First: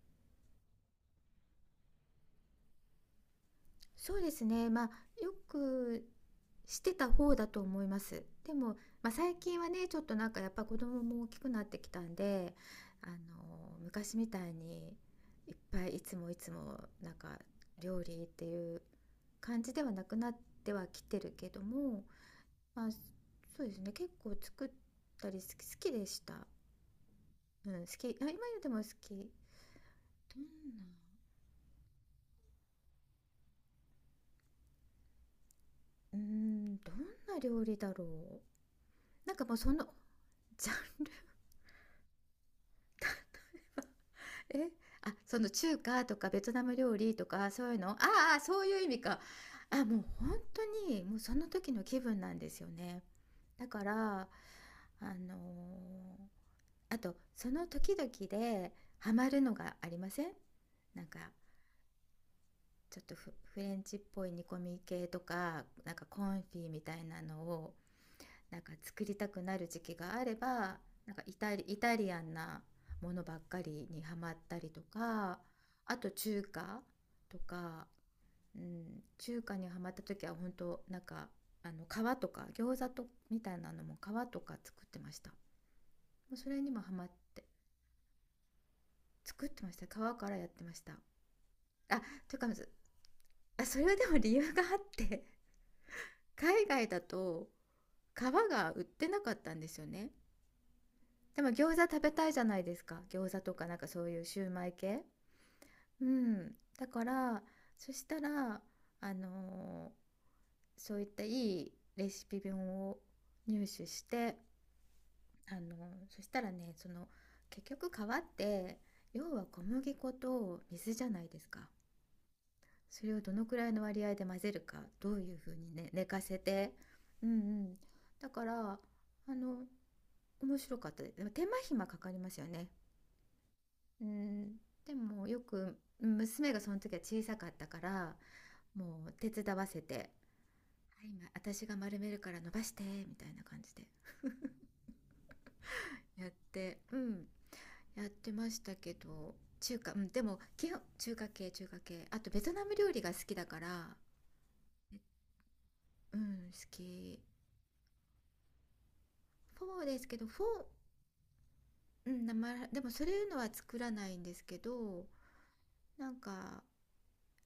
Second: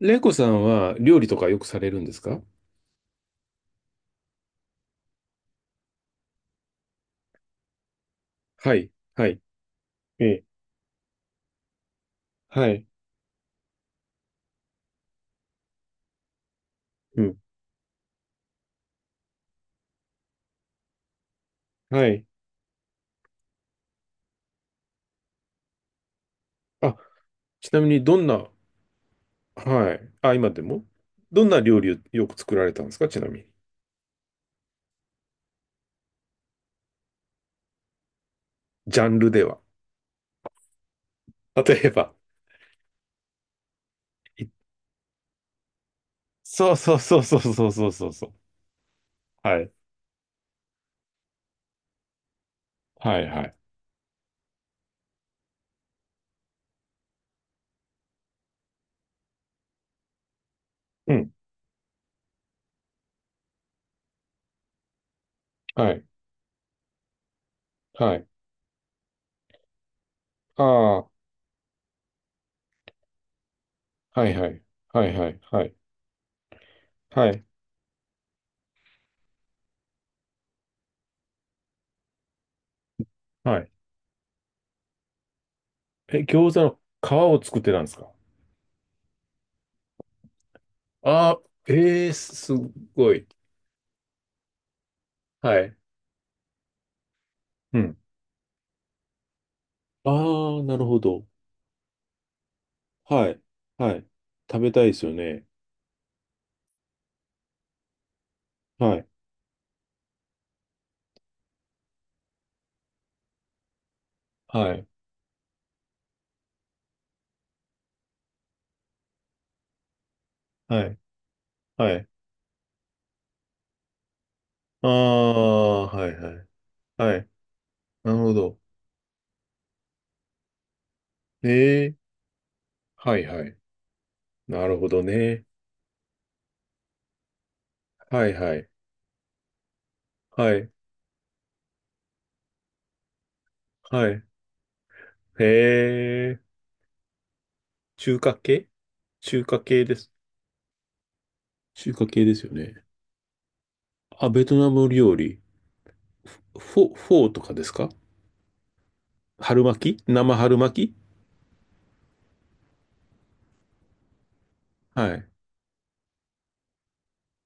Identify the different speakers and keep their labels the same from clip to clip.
Speaker 1: レイコさんは料理とかよくされるんですか？
Speaker 2: そうですね。まあ、よくしてた方だと思います。で
Speaker 1: は
Speaker 2: も、
Speaker 1: い、
Speaker 2: まあ、
Speaker 1: は
Speaker 2: 最
Speaker 1: い。
Speaker 2: 近はね、ちょっと
Speaker 1: え
Speaker 2: なんか
Speaker 1: え。
Speaker 2: やっぱ子供も大きくなってきたんで、
Speaker 1: はい。
Speaker 2: あの、昔みたいにいっぱいいつもいつもなん
Speaker 1: うん。
Speaker 2: か料理っていう感じではなくなってはきてるけども、
Speaker 1: はい。
Speaker 2: まあ、そうですね。結構作ったり好きでした。
Speaker 1: あ、ち
Speaker 2: う
Speaker 1: な
Speaker 2: ん、
Speaker 1: み
Speaker 2: 好
Speaker 1: に
Speaker 2: き。
Speaker 1: どん
Speaker 2: あ、今
Speaker 1: な、
Speaker 2: でも好き。
Speaker 1: はい。あ、
Speaker 2: どん
Speaker 1: 今
Speaker 2: な、
Speaker 1: でも。どんな料理をよく作られたんですか、ちなみに？
Speaker 2: どんな料理だろう。
Speaker 1: ジャンル
Speaker 2: なん
Speaker 1: で
Speaker 2: かもう
Speaker 1: は？
Speaker 2: その、ジャン
Speaker 1: 例えば？い
Speaker 2: え、あ、その中華とかベトナ
Speaker 1: そ
Speaker 2: ム
Speaker 1: うそ
Speaker 2: 料
Speaker 1: う
Speaker 2: 理
Speaker 1: そう
Speaker 2: と
Speaker 1: そう
Speaker 2: か
Speaker 1: そ
Speaker 2: そ
Speaker 1: う
Speaker 2: ういう
Speaker 1: そ
Speaker 2: の、
Speaker 1: う
Speaker 2: あ
Speaker 1: そうそう。
Speaker 2: あ、そういう意味か。
Speaker 1: はい。
Speaker 2: あ、もう本当にもうその時の気分なんですよね。
Speaker 1: はいはい。
Speaker 2: だから、あのーあとその時々でハマるのがありません、なん
Speaker 1: う
Speaker 2: か
Speaker 1: ん、
Speaker 2: ちょっとフレンチっぽい煮込み系とか、
Speaker 1: は
Speaker 2: なん
Speaker 1: い、
Speaker 2: かコンフィみたいなのを
Speaker 1: はい。
Speaker 2: なんか作りたくなる時期があれ
Speaker 1: あ
Speaker 2: ば、
Speaker 1: あ、は
Speaker 2: なんかイタリアンなものばっかりにハ
Speaker 1: いは
Speaker 2: マ
Speaker 1: い、
Speaker 2: っ
Speaker 1: は
Speaker 2: た
Speaker 1: い
Speaker 2: りと
Speaker 1: は
Speaker 2: か、
Speaker 1: い、はい、
Speaker 2: あと中華
Speaker 1: は
Speaker 2: と
Speaker 1: い、
Speaker 2: か、うん、中華にハマった時は本当なんか、あの皮とか餃子とみた
Speaker 1: は
Speaker 2: い
Speaker 1: い。
Speaker 2: なのも皮とか作ってました。も
Speaker 1: え、
Speaker 2: うそ
Speaker 1: 餃子
Speaker 2: れに
Speaker 1: の
Speaker 2: もハマっ
Speaker 1: 皮を
Speaker 2: て
Speaker 1: 作ってたんですか？
Speaker 2: 作ってました、皮からやってました。
Speaker 1: ああー、
Speaker 2: あ、
Speaker 1: ええ、
Speaker 2: というか、
Speaker 1: すごい。
Speaker 2: あ、それはでも理由があって、
Speaker 1: はい。
Speaker 2: 海外だと
Speaker 1: うん。
Speaker 2: 皮が売ってなかったんですよね。
Speaker 1: ああ、なるほど。
Speaker 2: でも餃子食べたいじゃないですか。
Speaker 1: は
Speaker 2: 餃
Speaker 1: い。
Speaker 2: 子とかなんか
Speaker 1: は
Speaker 2: そ
Speaker 1: い。
Speaker 2: ういうシュー
Speaker 1: 食
Speaker 2: マ
Speaker 1: べ
Speaker 2: イ
Speaker 1: たいです
Speaker 2: 系。
Speaker 1: よね。
Speaker 2: うん。だから、そしたら、
Speaker 1: はい。
Speaker 2: あのーそういったいいレシピ本を入手して、
Speaker 1: はい、
Speaker 2: そしたらね、その、結局皮って、要は小麦粉と
Speaker 1: は
Speaker 2: 水
Speaker 1: い、
Speaker 2: じゃないですか。
Speaker 1: はい。
Speaker 2: それをどのくらいの割合で混ぜるか、
Speaker 1: あ
Speaker 2: どういうふうに
Speaker 1: あ、
Speaker 2: ね、寝
Speaker 1: はい、
Speaker 2: か
Speaker 1: は
Speaker 2: せ
Speaker 1: い、
Speaker 2: て。
Speaker 1: は
Speaker 2: う
Speaker 1: い。
Speaker 2: んうん。
Speaker 1: なる
Speaker 2: だ
Speaker 1: ほ
Speaker 2: か
Speaker 1: ど。
Speaker 2: ら、あの、面白かったです。でも手
Speaker 1: え
Speaker 2: 間暇
Speaker 1: え、
Speaker 2: かかりますよね。
Speaker 1: はい、はい。
Speaker 2: うん、
Speaker 1: なるほ
Speaker 2: で
Speaker 1: ど
Speaker 2: もよ
Speaker 1: ね。
Speaker 2: く娘がその時は小さかったから、
Speaker 1: はい、はい、
Speaker 2: もう手伝わせて「はい、
Speaker 1: はい、
Speaker 2: 今私が丸めるから伸ばして」みたいな感じで
Speaker 1: はい。へ
Speaker 2: やっ
Speaker 1: え、
Speaker 2: て、うん、やっ
Speaker 1: 中
Speaker 2: て
Speaker 1: 華
Speaker 2: まし
Speaker 1: 系、
Speaker 2: たけど。
Speaker 1: 中華
Speaker 2: 中
Speaker 1: 系
Speaker 2: 華、
Speaker 1: で
Speaker 2: うん、
Speaker 1: す。
Speaker 2: でも基本中華系、中華
Speaker 1: 中華
Speaker 2: 系、あ
Speaker 1: 系
Speaker 2: と
Speaker 1: で
Speaker 2: ベ
Speaker 1: す
Speaker 2: ト
Speaker 1: よ
Speaker 2: ナム
Speaker 1: ね。
Speaker 2: 料理が好きだから、
Speaker 1: あ、ベトナム
Speaker 2: え、
Speaker 1: 料理。
Speaker 2: うん、好
Speaker 1: フ
Speaker 2: き。
Speaker 1: ォーとかですか？春
Speaker 2: フォー
Speaker 1: 巻
Speaker 2: で
Speaker 1: き、
Speaker 2: すけど、
Speaker 1: 生
Speaker 2: フ
Speaker 1: 春
Speaker 2: ォー、
Speaker 1: 巻き。
Speaker 2: うん、生でもそういうのは作らないんですけど、
Speaker 1: はい。
Speaker 2: なんか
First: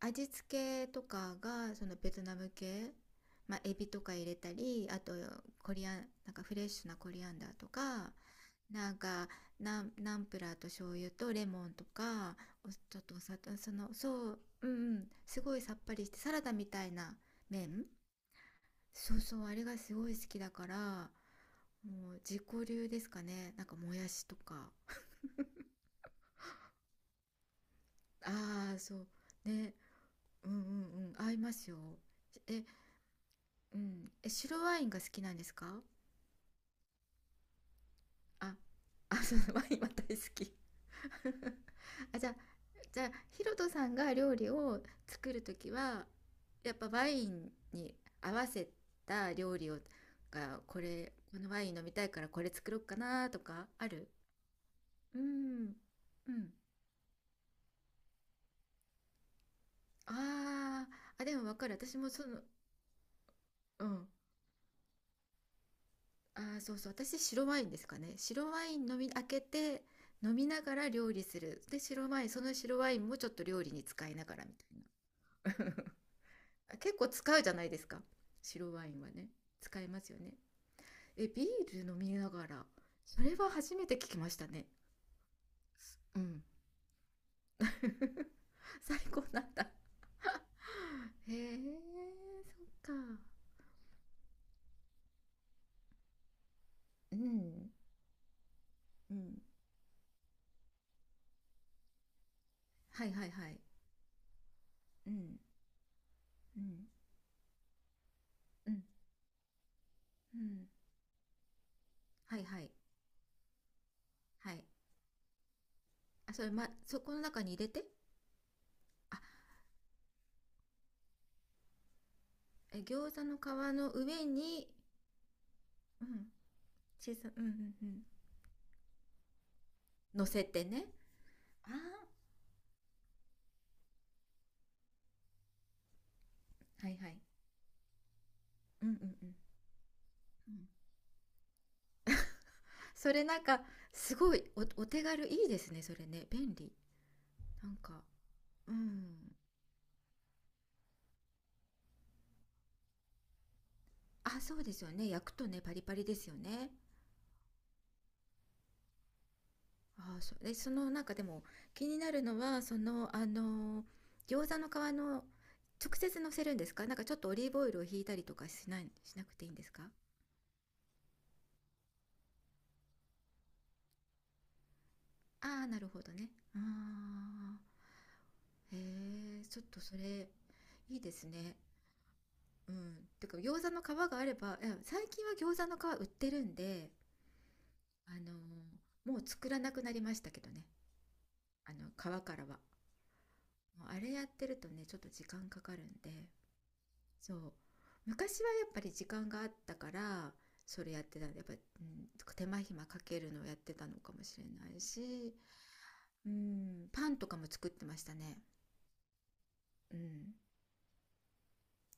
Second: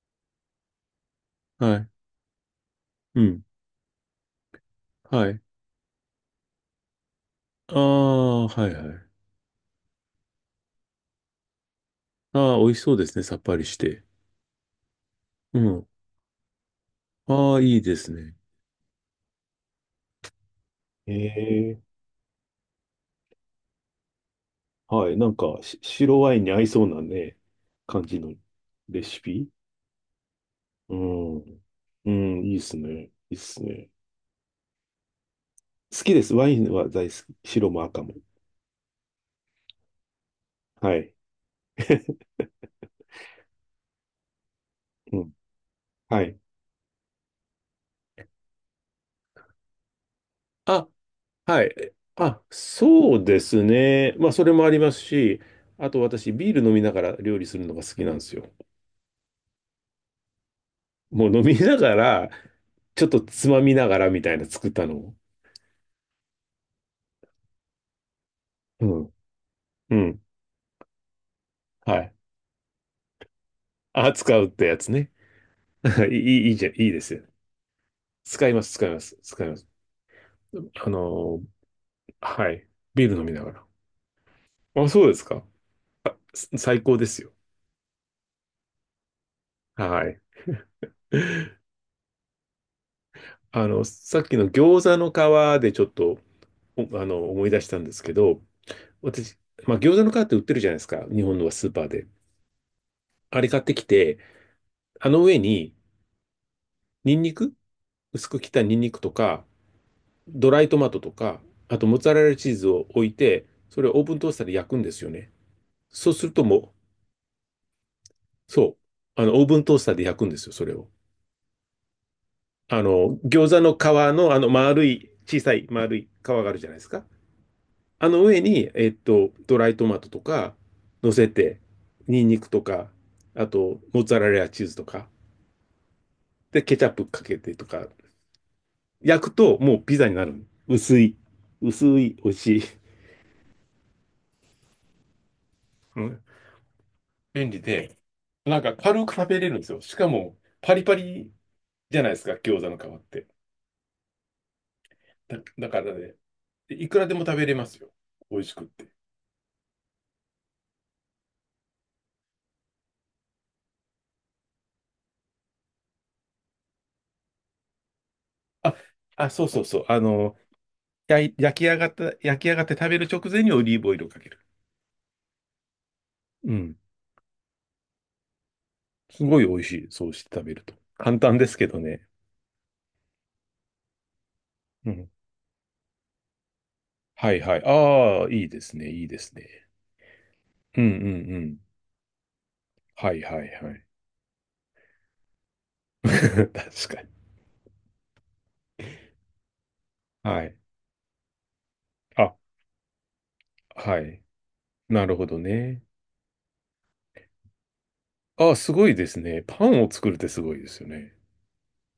Speaker 2: 味付けとかが
Speaker 1: は
Speaker 2: そ
Speaker 1: い。
Speaker 2: のベトナム系、
Speaker 1: うん。
Speaker 2: まあ、エビとか入れたり、あと
Speaker 1: はい。
Speaker 2: コリアン、なんかフレッシュなコリアンダーと
Speaker 1: あ
Speaker 2: か、
Speaker 1: あ、はい
Speaker 2: な
Speaker 1: は
Speaker 2: ん
Speaker 1: い。
Speaker 2: かナンプラーと醤油とレモンとか、
Speaker 1: ああ、美
Speaker 2: お、ち
Speaker 1: 味しそう
Speaker 2: ょっ
Speaker 1: で
Speaker 2: と
Speaker 1: す
Speaker 2: お
Speaker 1: ね。さ
Speaker 2: 砂
Speaker 1: っ
Speaker 2: 糖、
Speaker 1: ぱり
Speaker 2: そ
Speaker 1: し
Speaker 2: の、
Speaker 1: て。
Speaker 2: そう、うんうん、すご
Speaker 1: う
Speaker 2: いさっ
Speaker 1: ん。
Speaker 2: ぱりしてサラダみたいな
Speaker 1: ああ、いい
Speaker 2: 麺、
Speaker 1: ですね。
Speaker 2: そうそう、あれがすごい好きだから、
Speaker 1: ええ。
Speaker 2: もう自己流ですかね、なんかもやしとか。
Speaker 1: はい。なんか、白ワインに合いそうなね、感じの
Speaker 2: ああー、そ
Speaker 1: レシピ。
Speaker 2: うね、うんう
Speaker 1: う
Speaker 2: んうん、合い
Speaker 1: ん。
Speaker 2: ますよ。
Speaker 1: うん、いいっ
Speaker 2: え、
Speaker 1: すね。いいっす
Speaker 2: う
Speaker 1: ね。
Speaker 2: ん。え、白ワインが好きなんですか。
Speaker 1: 好きです。ワインは大好き。白も赤も。
Speaker 2: あ、あ、そう、ワインは大好き。
Speaker 1: はい。
Speaker 2: あ、じゃあ、じゃあ、ヒロトさんが料理を
Speaker 1: う
Speaker 2: 作
Speaker 1: ん。
Speaker 2: るときは、
Speaker 1: はい。
Speaker 2: やっぱワインに合わせた料理を、が、こ
Speaker 1: あ、
Speaker 2: れ、このワ
Speaker 1: は
Speaker 2: イン飲み
Speaker 1: い。
Speaker 2: たいからこ
Speaker 1: あ、
Speaker 2: れ作ろうか
Speaker 1: そう
Speaker 2: なと
Speaker 1: です
Speaker 2: か、ある。
Speaker 1: ね。まあ、それもあります
Speaker 2: う
Speaker 1: し、
Speaker 2: ん。
Speaker 1: あと
Speaker 2: う
Speaker 1: 私、ビ
Speaker 2: ん。
Speaker 1: ール飲みながら料理するのが好きなんですよ。
Speaker 2: ああ、あ、
Speaker 1: もう
Speaker 2: で
Speaker 1: 飲
Speaker 2: もわ
Speaker 1: み
Speaker 2: かる。
Speaker 1: なが
Speaker 2: 私もそ
Speaker 1: ら、
Speaker 2: の、
Speaker 1: ちょっとつまみ
Speaker 2: う
Speaker 1: なが
Speaker 2: ん。
Speaker 1: らみたいな作ったのを。
Speaker 2: ああ、そうそう。私、白ワインですかね。白ワイ
Speaker 1: う
Speaker 2: ン飲み、
Speaker 1: ん
Speaker 2: 開けて、
Speaker 1: うん。
Speaker 2: 飲みながら料理する。で、
Speaker 1: は
Speaker 2: 白
Speaker 1: い。
Speaker 2: ワイン、その白ワインもちょっと料理に使
Speaker 1: あ、
Speaker 2: いなが
Speaker 1: 使う
Speaker 2: ら
Speaker 1: っ
Speaker 2: み
Speaker 1: てやつ
Speaker 2: た
Speaker 1: ね。
Speaker 2: い な。
Speaker 1: いい、いい、いいじゃん。いい
Speaker 2: 結
Speaker 1: で
Speaker 2: 構
Speaker 1: すよ。
Speaker 2: 使うじゃないですか。
Speaker 1: 使いま
Speaker 2: 白
Speaker 1: す、
Speaker 2: ワ
Speaker 1: 使い
Speaker 2: イ
Speaker 1: ま
Speaker 2: ンは
Speaker 1: す、
Speaker 2: ね。
Speaker 1: 使います。
Speaker 2: 使いますよね。
Speaker 1: あ
Speaker 2: え、
Speaker 1: のー
Speaker 2: ビール飲みなが
Speaker 1: は
Speaker 2: ら。
Speaker 1: い。ビール
Speaker 2: そ
Speaker 1: 飲み
Speaker 2: れ
Speaker 1: な
Speaker 2: は
Speaker 1: がら。
Speaker 2: 初めて聞きましたね。
Speaker 1: あ、そうですか。
Speaker 2: うん。
Speaker 1: 最高ですよ。
Speaker 2: 最高なんだ。
Speaker 1: はい。
Speaker 2: へえ、そっか。
Speaker 1: あの、さっきの餃子の皮でちょっと、おあ
Speaker 2: う
Speaker 1: の、思い出し
Speaker 2: ん。
Speaker 1: たんですけど、
Speaker 2: う
Speaker 1: 私、
Speaker 2: ん。
Speaker 1: まあ、餃子の皮って売ってるじゃないですか。日本のスーパーで。
Speaker 2: はいはい
Speaker 1: あれ
Speaker 2: は
Speaker 1: 買
Speaker 2: い。
Speaker 1: ってきて、あ
Speaker 2: う
Speaker 1: の上
Speaker 2: ん。
Speaker 1: に、
Speaker 2: うん。
Speaker 1: ニンニク薄く切った
Speaker 2: う
Speaker 1: ニン
Speaker 2: ん。
Speaker 1: ニクとか、
Speaker 2: う
Speaker 1: ドラ
Speaker 2: ん。
Speaker 1: イトマトとか、あとモッツァレラ
Speaker 2: はい
Speaker 1: チー
Speaker 2: は
Speaker 1: ズ
Speaker 2: い。
Speaker 1: を置いて、それをオーブントースターで
Speaker 2: はい。
Speaker 1: 焼くんですよね。そうする
Speaker 2: あ、
Speaker 1: と
Speaker 2: それ、
Speaker 1: もう、
Speaker 2: ま、そこの中に入れて、
Speaker 1: そう、
Speaker 2: あ、
Speaker 1: オーブントースターで焼くんですよ、それを。
Speaker 2: え、
Speaker 1: あ
Speaker 2: 餃
Speaker 1: の、
Speaker 2: 子の皮
Speaker 1: 餃子の皮
Speaker 2: の上
Speaker 1: の、
Speaker 2: に、
Speaker 1: 丸い、小さい丸
Speaker 2: う
Speaker 1: い皮
Speaker 2: ん、
Speaker 1: があるじゃないですか。
Speaker 2: 小さ、うんうん、うん、
Speaker 1: あの上に、ドライトマトと
Speaker 2: 乗せ
Speaker 1: か
Speaker 2: てね、
Speaker 1: 乗せて、
Speaker 2: ああ、
Speaker 1: ニンニクとか、あと、モッツァレラチーズとか、で、ケチャ
Speaker 2: は
Speaker 1: ッ
Speaker 2: い
Speaker 1: プ
Speaker 2: はい、
Speaker 1: かけてとか、
Speaker 2: うんうん
Speaker 1: 焼
Speaker 2: う
Speaker 1: く
Speaker 2: ん
Speaker 1: ともうピザになる。
Speaker 2: うん、
Speaker 1: 薄い、薄い、美味しい。
Speaker 2: それなんかすごい、お、お手軽いいですね、そ
Speaker 1: う
Speaker 2: れ
Speaker 1: ん、
Speaker 2: ね、便利。
Speaker 1: 便利
Speaker 2: なん
Speaker 1: で、
Speaker 2: か、
Speaker 1: なん
Speaker 2: う
Speaker 1: か軽く食
Speaker 2: ん、
Speaker 1: べれるんですよ。しかも、パリパリじゃないですか、餃子の皮って。
Speaker 2: あ、そうですよね、焼くとね
Speaker 1: だ
Speaker 2: パ
Speaker 1: か
Speaker 2: リ
Speaker 1: ら
Speaker 2: パリで
Speaker 1: ね、
Speaker 2: すよね。
Speaker 1: でいくらでも食べれますよ。美味しくって。
Speaker 2: あ、そうで、そのなんかでも気になるのは、そのあの餃子の皮の、直接乗せるんですか、なんかちょっとオリーブオイルをひいたりとかし
Speaker 1: あ、
Speaker 2: ない、しな
Speaker 1: あ、
Speaker 2: くて
Speaker 1: そう
Speaker 2: いいん
Speaker 1: そ
Speaker 2: で
Speaker 1: う
Speaker 2: す
Speaker 1: そ
Speaker 2: か。
Speaker 1: う。焼き上がって食べる直前にオリーブオイルをかける。
Speaker 2: ああ、なるほどね。
Speaker 1: うん。
Speaker 2: ああ、へ
Speaker 1: すご
Speaker 2: え、
Speaker 1: い美
Speaker 2: ち
Speaker 1: 味
Speaker 2: ょっ
Speaker 1: し
Speaker 2: と
Speaker 1: い。
Speaker 2: そ
Speaker 1: そうして
Speaker 2: れ、
Speaker 1: 食べると。
Speaker 2: いいで
Speaker 1: 簡
Speaker 2: す
Speaker 1: 単で
Speaker 2: ね。
Speaker 1: すけどね。
Speaker 2: うん。てか、餃子の皮があれば、いや
Speaker 1: う
Speaker 2: 最
Speaker 1: ん。
Speaker 2: 近は餃子の皮売ってるんで、
Speaker 1: はいはい。
Speaker 2: あ
Speaker 1: ああ、
Speaker 2: のー
Speaker 1: いいですね。いい
Speaker 2: も
Speaker 1: で
Speaker 2: う
Speaker 1: す
Speaker 2: 作ら
Speaker 1: ね。
Speaker 2: なくなりましたけどね。
Speaker 1: うんうんうん。
Speaker 2: あの、皮からは。
Speaker 1: はいはいはい。
Speaker 2: もうあれやってるとね、ちょっと時間かかるん で、
Speaker 1: 確かに。
Speaker 2: そう。昔はやっぱり時間があったから、
Speaker 1: はい。
Speaker 2: それやってたんで、やっぱ、うん、
Speaker 1: あ、
Speaker 2: 手間暇かけるのをやってたの
Speaker 1: は
Speaker 2: か
Speaker 1: い。
Speaker 2: もしれない
Speaker 1: なるほ
Speaker 2: し、
Speaker 1: どね。
Speaker 2: うん、パンとかも作ってましたね。
Speaker 1: ああ、すごいですね。パンを
Speaker 2: う
Speaker 1: 作るって
Speaker 2: ん。
Speaker 1: すごいですよね。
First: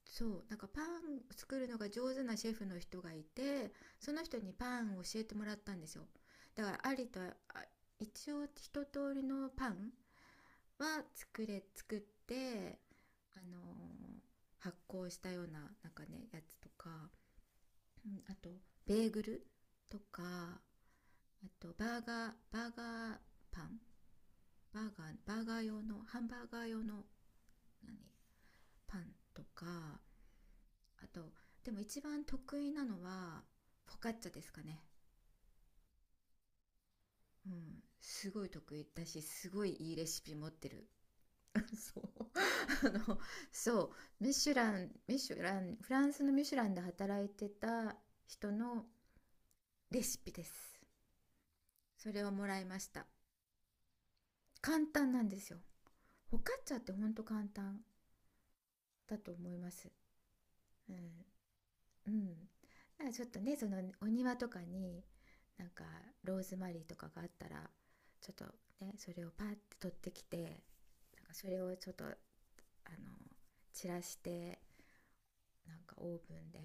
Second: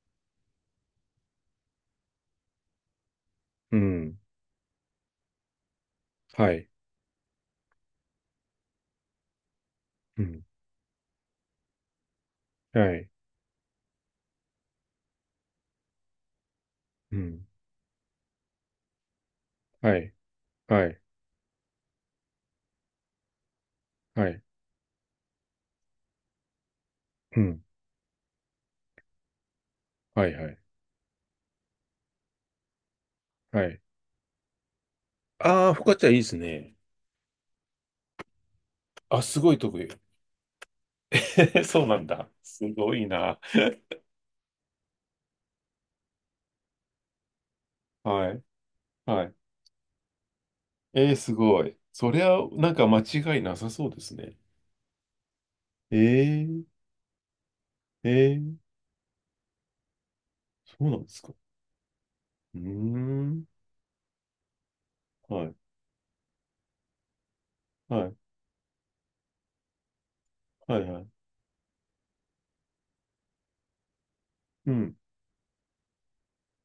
Speaker 2: そう、なんかパン作るのが上手なシェフの人がいて、
Speaker 1: う
Speaker 2: そ
Speaker 1: ん。
Speaker 2: の人にパンを教えてもらったんですよ。
Speaker 1: は
Speaker 2: だ
Speaker 1: い。
Speaker 2: から、ありとあ一応一通りのパン
Speaker 1: うん。
Speaker 2: は作って、
Speaker 1: はい。
Speaker 2: あのー発酵したようななんかねやつとか、
Speaker 1: うん。
Speaker 2: うん、あとベーグル
Speaker 1: は
Speaker 2: と
Speaker 1: い。
Speaker 2: か、あ
Speaker 1: はい。
Speaker 2: とパン
Speaker 1: はい。
Speaker 2: バーガーバーガー用のハンバーガー用の
Speaker 1: うん。
Speaker 2: 何パンとか、
Speaker 1: はいはい。
Speaker 2: あとでも一番得意なのは
Speaker 1: はい。
Speaker 2: フォカッチャですかね、
Speaker 1: ああ、フォカッチャいいですね。
Speaker 2: うん、すごい得意だ
Speaker 1: あ、
Speaker 2: し
Speaker 1: す
Speaker 2: す
Speaker 1: ごい
Speaker 2: ごい
Speaker 1: 得意。
Speaker 2: いいレシピ持ってる。
Speaker 1: そうな
Speaker 2: そ
Speaker 1: んだ。
Speaker 2: う。
Speaker 1: す
Speaker 2: あ
Speaker 1: ごい
Speaker 2: の、
Speaker 1: な。
Speaker 2: そう、ミシュラン、フランスのミシュランで働いてた
Speaker 1: はい。
Speaker 2: 人の
Speaker 1: はい。
Speaker 2: レシピです、
Speaker 1: えー、すごい。そ
Speaker 2: そ
Speaker 1: り
Speaker 2: れを
Speaker 1: ゃ、
Speaker 2: もらい
Speaker 1: なん
Speaker 2: ま
Speaker 1: か
Speaker 2: し
Speaker 1: 間
Speaker 2: た。
Speaker 1: 違いなさそうですね。
Speaker 2: 簡単なんですよ、
Speaker 1: え
Speaker 2: フォカッ
Speaker 1: ー、
Speaker 2: チャってほんと簡単
Speaker 1: えー、
Speaker 2: だと思います、
Speaker 1: そう
Speaker 2: うん、
Speaker 1: なんですか。
Speaker 2: うん、
Speaker 1: うー
Speaker 2: なんかちょっと
Speaker 1: ん。
Speaker 2: ね、そのお庭とかに
Speaker 1: はい。
Speaker 2: なんかローズマリーとかがあったら、
Speaker 1: はい。
Speaker 2: ちょっとね、それをパッて取ってきて、なんか
Speaker 1: はい。はい。
Speaker 2: それをちょっとあの散らして、
Speaker 1: うん。
Speaker 2: なんかオーブンで、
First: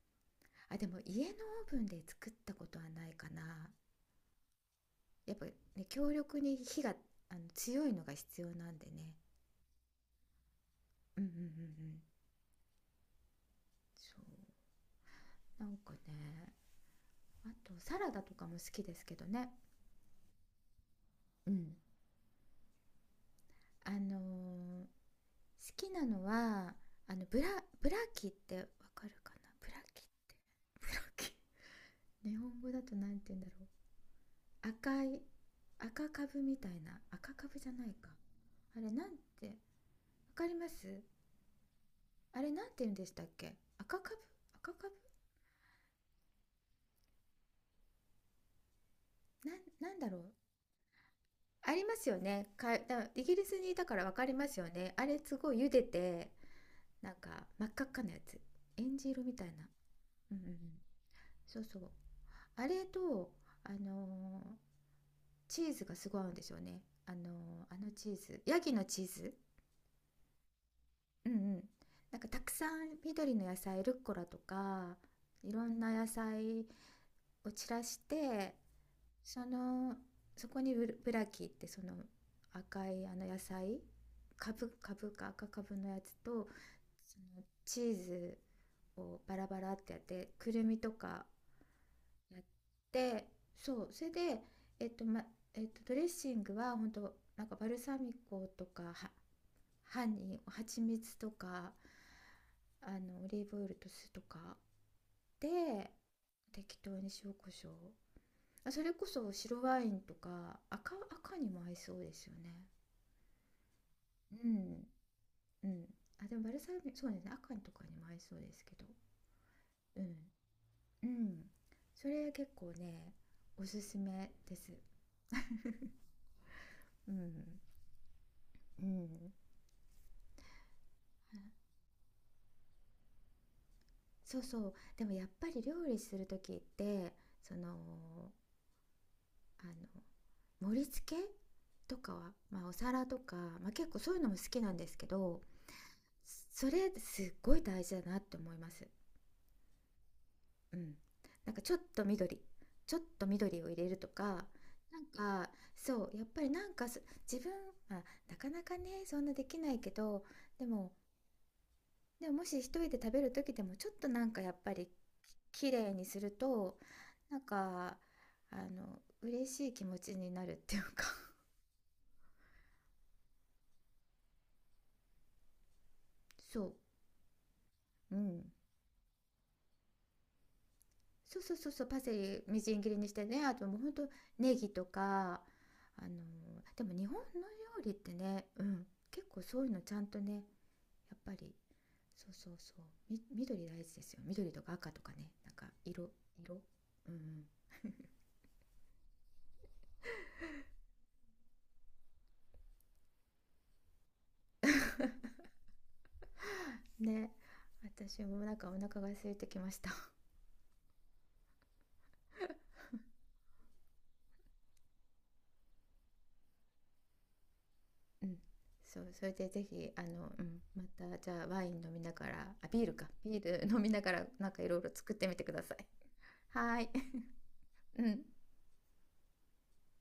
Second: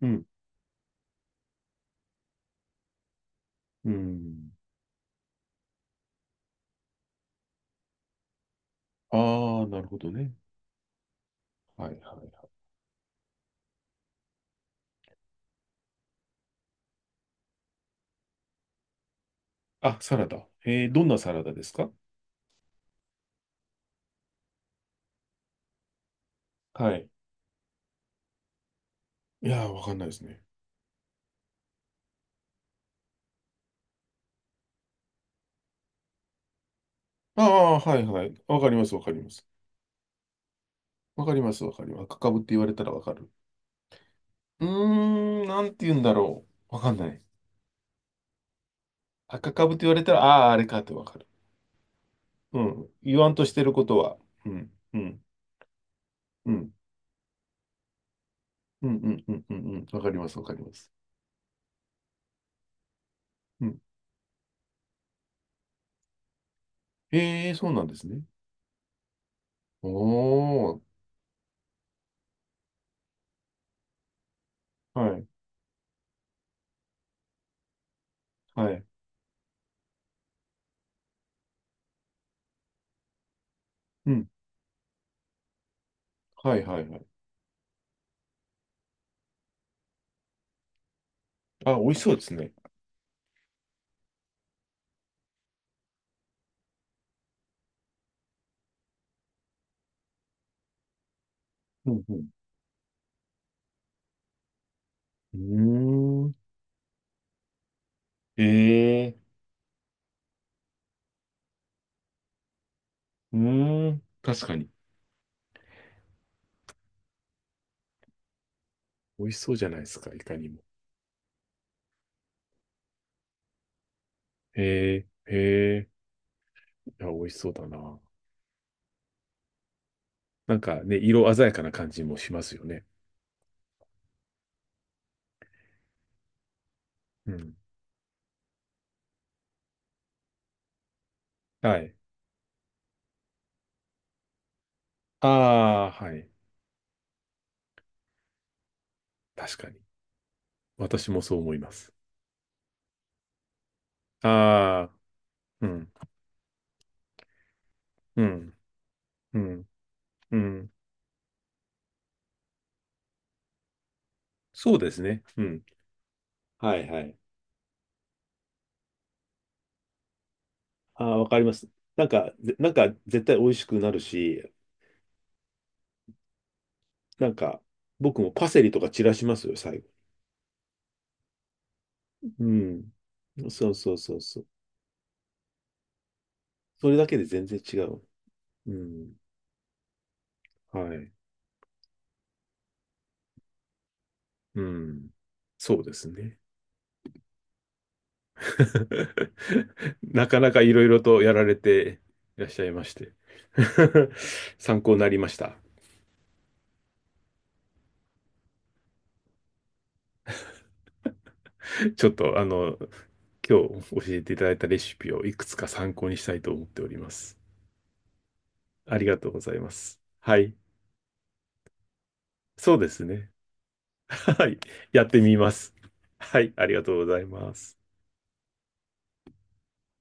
Speaker 1: うん。
Speaker 2: あ、でも家のオーブンで作ったことはないかな、
Speaker 1: うん。
Speaker 2: やっぱね、強力に火が、あの強いのが必要なんでね。
Speaker 1: ああ、なるほどね。
Speaker 2: うんうんうんう
Speaker 1: はい。
Speaker 2: ん、
Speaker 1: はい。
Speaker 2: そう、なんかね、あとサラダとかも好きですけどね。
Speaker 1: あ、サラダ。えー、どんなサラ
Speaker 2: う
Speaker 1: ダで
Speaker 2: ん、
Speaker 1: すか？
Speaker 2: あのーきなのは、
Speaker 1: はい。
Speaker 2: あのブラキってわかるか
Speaker 1: い
Speaker 2: な、
Speaker 1: やー、
Speaker 2: ブラ
Speaker 1: わかんな
Speaker 2: キっ
Speaker 1: いです
Speaker 2: て、
Speaker 1: ね。
Speaker 2: ブラキ。 日本語だとなんて言うんだろう、赤い赤株みたいな、赤
Speaker 1: あ
Speaker 2: 株じゃ
Speaker 1: あ、
Speaker 2: ない
Speaker 1: はい。
Speaker 2: か、
Speaker 1: はい。わかり
Speaker 2: あ
Speaker 1: ま
Speaker 2: れ
Speaker 1: す。わ
Speaker 2: な
Speaker 1: か
Speaker 2: ん
Speaker 1: ります。
Speaker 2: て、わかります、
Speaker 1: わかります。わかります。赤かぶっ
Speaker 2: あ
Speaker 1: て
Speaker 2: れ
Speaker 1: 言わ
Speaker 2: なん
Speaker 1: れ
Speaker 2: て
Speaker 1: た
Speaker 2: 言う
Speaker 1: ら
Speaker 2: ん
Speaker 1: わ
Speaker 2: で
Speaker 1: か
Speaker 2: したっ
Speaker 1: る。
Speaker 2: け、赤株、
Speaker 1: う
Speaker 2: 赤株、
Speaker 1: ーん、なんて言うんだろう。わかんない。
Speaker 2: な
Speaker 1: 赤
Speaker 2: ん
Speaker 1: 株と言わ
Speaker 2: なん
Speaker 1: れ
Speaker 2: だ
Speaker 1: た
Speaker 2: ろ
Speaker 1: ら、
Speaker 2: う。
Speaker 1: ああ、あれかってわかる。
Speaker 2: ありますよね、
Speaker 1: う
Speaker 2: か
Speaker 1: ん。
Speaker 2: だ
Speaker 1: 言
Speaker 2: イ
Speaker 1: わん
Speaker 2: ギ
Speaker 1: と
Speaker 2: リ
Speaker 1: し
Speaker 2: ス
Speaker 1: て
Speaker 2: に
Speaker 1: る
Speaker 2: い
Speaker 1: こ
Speaker 2: たか
Speaker 1: と
Speaker 2: らわ
Speaker 1: は。
Speaker 2: かりま
Speaker 1: う
Speaker 2: すよ
Speaker 1: ん、
Speaker 2: ね、
Speaker 1: う
Speaker 2: あれ
Speaker 1: ん、
Speaker 2: すごい茹でて、
Speaker 1: うん、
Speaker 2: なんか真っ赤っかなやつ、え
Speaker 1: うん、
Speaker 2: ん
Speaker 1: う
Speaker 2: じ色
Speaker 1: ん、う
Speaker 2: み
Speaker 1: ん、
Speaker 2: たい
Speaker 1: うん、
Speaker 2: な、
Speaker 1: うん、わかりま
Speaker 2: う
Speaker 1: す、
Speaker 2: んう
Speaker 1: わか
Speaker 2: ん、
Speaker 1: ります。
Speaker 2: そうそう、あれと、
Speaker 1: う
Speaker 2: あ
Speaker 1: ん。
Speaker 2: のチーズがすごい合うんですよね、あ
Speaker 1: ええ、
Speaker 2: の
Speaker 1: そう
Speaker 2: あ
Speaker 1: なん
Speaker 2: の
Speaker 1: です
Speaker 2: チー
Speaker 1: ね。
Speaker 2: ズ、ヤギのチーズ、
Speaker 1: おー、
Speaker 2: うんうん、なんかたくさん緑の野菜、ルッコラとか
Speaker 1: はい、
Speaker 2: いろんな野菜を散らして、
Speaker 1: はい。
Speaker 2: その、そこにブラキってその赤いあの野菜、
Speaker 1: うん、
Speaker 2: カブかブか赤カブのやつと、
Speaker 1: はい、はい、はい。
Speaker 2: そのチーズをバラバラってやって、くるみとか
Speaker 1: あ、美味しそうです
Speaker 2: やっ
Speaker 1: ね。
Speaker 2: て、そう、それで、えっとまえっと、ドレッシングは本当なんかバルサミコとかは、ハニー蜂蜜とか、
Speaker 1: うん、う
Speaker 2: あのオリーブオイルと酢とかで
Speaker 1: ん。うーん。
Speaker 2: 適当に塩コショウ、
Speaker 1: え
Speaker 2: あ、それこ
Speaker 1: え、
Speaker 2: そ白ワインとか、赤にも合いそうですよね。
Speaker 1: うーん。確
Speaker 2: う
Speaker 1: かに。
Speaker 2: んうん、あ、でもバルサミコそうですね、赤とかにも合いそうですけど、
Speaker 1: 美味しそうじゃないです
Speaker 2: う
Speaker 1: か、
Speaker 2: ん
Speaker 1: いかにも。
Speaker 2: うん、それ結構ね、おすすめです。
Speaker 1: ええ、ええ、いや、
Speaker 2: う
Speaker 1: 美味しそう
Speaker 2: ん
Speaker 1: だな。
Speaker 2: うん、
Speaker 1: なんかね、色鮮やかな感じもしますよね。
Speaker 2: そうそう、でもやっぱり料理する時って、
Speaker 1: う
Speaker 2: そ
Speaker 1: ん。
Speaker 2: の、あの盛り付け
Speaker 1: はい。
Speaker 2: とかは、まあ、お皿とか、まあ、結構そういうのも好きなんですけ
Speaker 1: あ
Speaker 2: ど、
Speaker 1: あ、はい。
Speaker 2: それすっごい大事だなって思います。
Speaker 1: 確かに。
Speaker 2: うん、
Speaker 1: 私もそう
Speaker 2: な
Speaker 1: 思
Speaker 2: ん
Speaker 1: い
Speaker 2: か
Speaker 1: ま
Speaker 2: ちょっ
Speaker 1: す。
Speaker 2: と緑、ちょっと緑を入れるとか、
Speaker 1: あ
Speaker 2: なんか
Speaker 1: あ、うん、
Speaker 2: そう、やっぱりなんか自分、まあ、
Speaker 1: う
Speaker 2: なか
Speaker 1: ん、
Speaker 2: なかねそんな
Speaker 1: う
Speaker 2: でき
Speaker 1: ん、
Speaker 2: ないけど、
Speaker 1: う
Speaker 2: で
Speaker 1: ん。
Speaker 2: もでももし一人で食べる時でもちょっとなんかやっぱ
Speaker 1: そう
Speaker 2: り
Speaker 1: ですね。うん。
Speaker 2: きれいにする
Speaker 1: は
Speaker 2: と、
Speaker 1: いはい。
Speaker 2: なんかあの嬉しい気持ちになるっていう
Speaker 1: あ
Speaker 2: か。
Speaker 1: あ、わかります。なんか、なんか絶対美味しくなるし、
Speaker 2: そ
Speaker 1: なんか、
Speaker 2: う、う
Speaker 1: 僕もパ
Speaker 2: ん、
Speaker 1: セリとか散らしますよ、最後。
Speaker 2: そうそうそうそう、パセリ
Speaker 1: う
Speaker 2: みじん切
Speaker 1: ん。
Speaker 2: りにしてね、あと
Speaker 1: そう
Speaker 2: もうほ
Speaker 1: そ
Speaker 2: ん
Speaker 1: う
Speaker 2: と
Speaker 1: そうそう。
Speaker 2: ネギとか、あので
Speaker 1: そ
Speaker 2: も
Speaker 1: れ
Speaker 2: 日
Speaker 1: だ
Speaker 2: 本
Speaker 1: け
Speaker 2: の
Speaker 1: で全然違
Speaker 2: 料理っ
Speaker 1: う。
Speaker 2: てね、う
Speaker 1: う
Speaker 2: ん、
Speaker 1: ん。
Speaker 2: 結構そういうのちゃんとねや
Speaker 1: はい。
Speaker 2: っぱり、そうそうそう、み、緑大事ですよ、緑
Speaker 1: う
Speaker 2: とか赤と
Speaker 1: ん。
Speaker 2: かね、なんか
Speaker 1: そうで
Speaker 2: 色、
Speaker 1: すね。
Speaker 2: 色、うん
Speaker 1: なかなかいろいろとやられていらっしゃいまして 参考になりました。
Speaker 2: うんね、私もなんかお腹が空いてきました。
Speaker 1: ちょっと今日教えていただいたレシピをいくつか参考にしたいと思っております。
Speaker 2: うん、
Speaker 1: あ
Speaker 2: そ
Speaker 1: り
Speaker 2: う、
Speaker 1: が
Speaker 2: そ
Speaker 1: とう
Speaker 2: れ
Speaker 1: ご
Speaker 2: で
Speaker 1: ざい
Speaker 2: ぜ
Speaker 1: ま
Speaker 2: ひ
Speaker 1: す。
Speaker 2: あの、
Speaker 1: は
Speaker 2: う
Speaker 1: い。
Speaker 2: ん、またじゃあワイン飲みながら、あ、
Speaker 1: そう
Speaker 2: ビー
Speaker 1: で
Speaker 2: ル
Speaker 1: す
Speaker 2: か、
Speaker 1: ね。
Speaker 2: ビール飲みな がら
Speaker 1: は
Speaker 2: なん
Speaker 1: い。
Speaker 2: かいろいろ
Speaker 1: やっ
Speaker 2: 作っ
Speaker 1: て
Speaker 2: て
Speaker 1: み
Speaker 2: みて
Speaker 1: ま
Speaker 2: くだ
Speaker 1: す。
Speaker 2: さい。
Speaker 1: はい。あり
Speaker 2: は
Speaker 1: が
Speaker 2: ーい。
Speaker 1: とうございます。
Speaker 2: うん。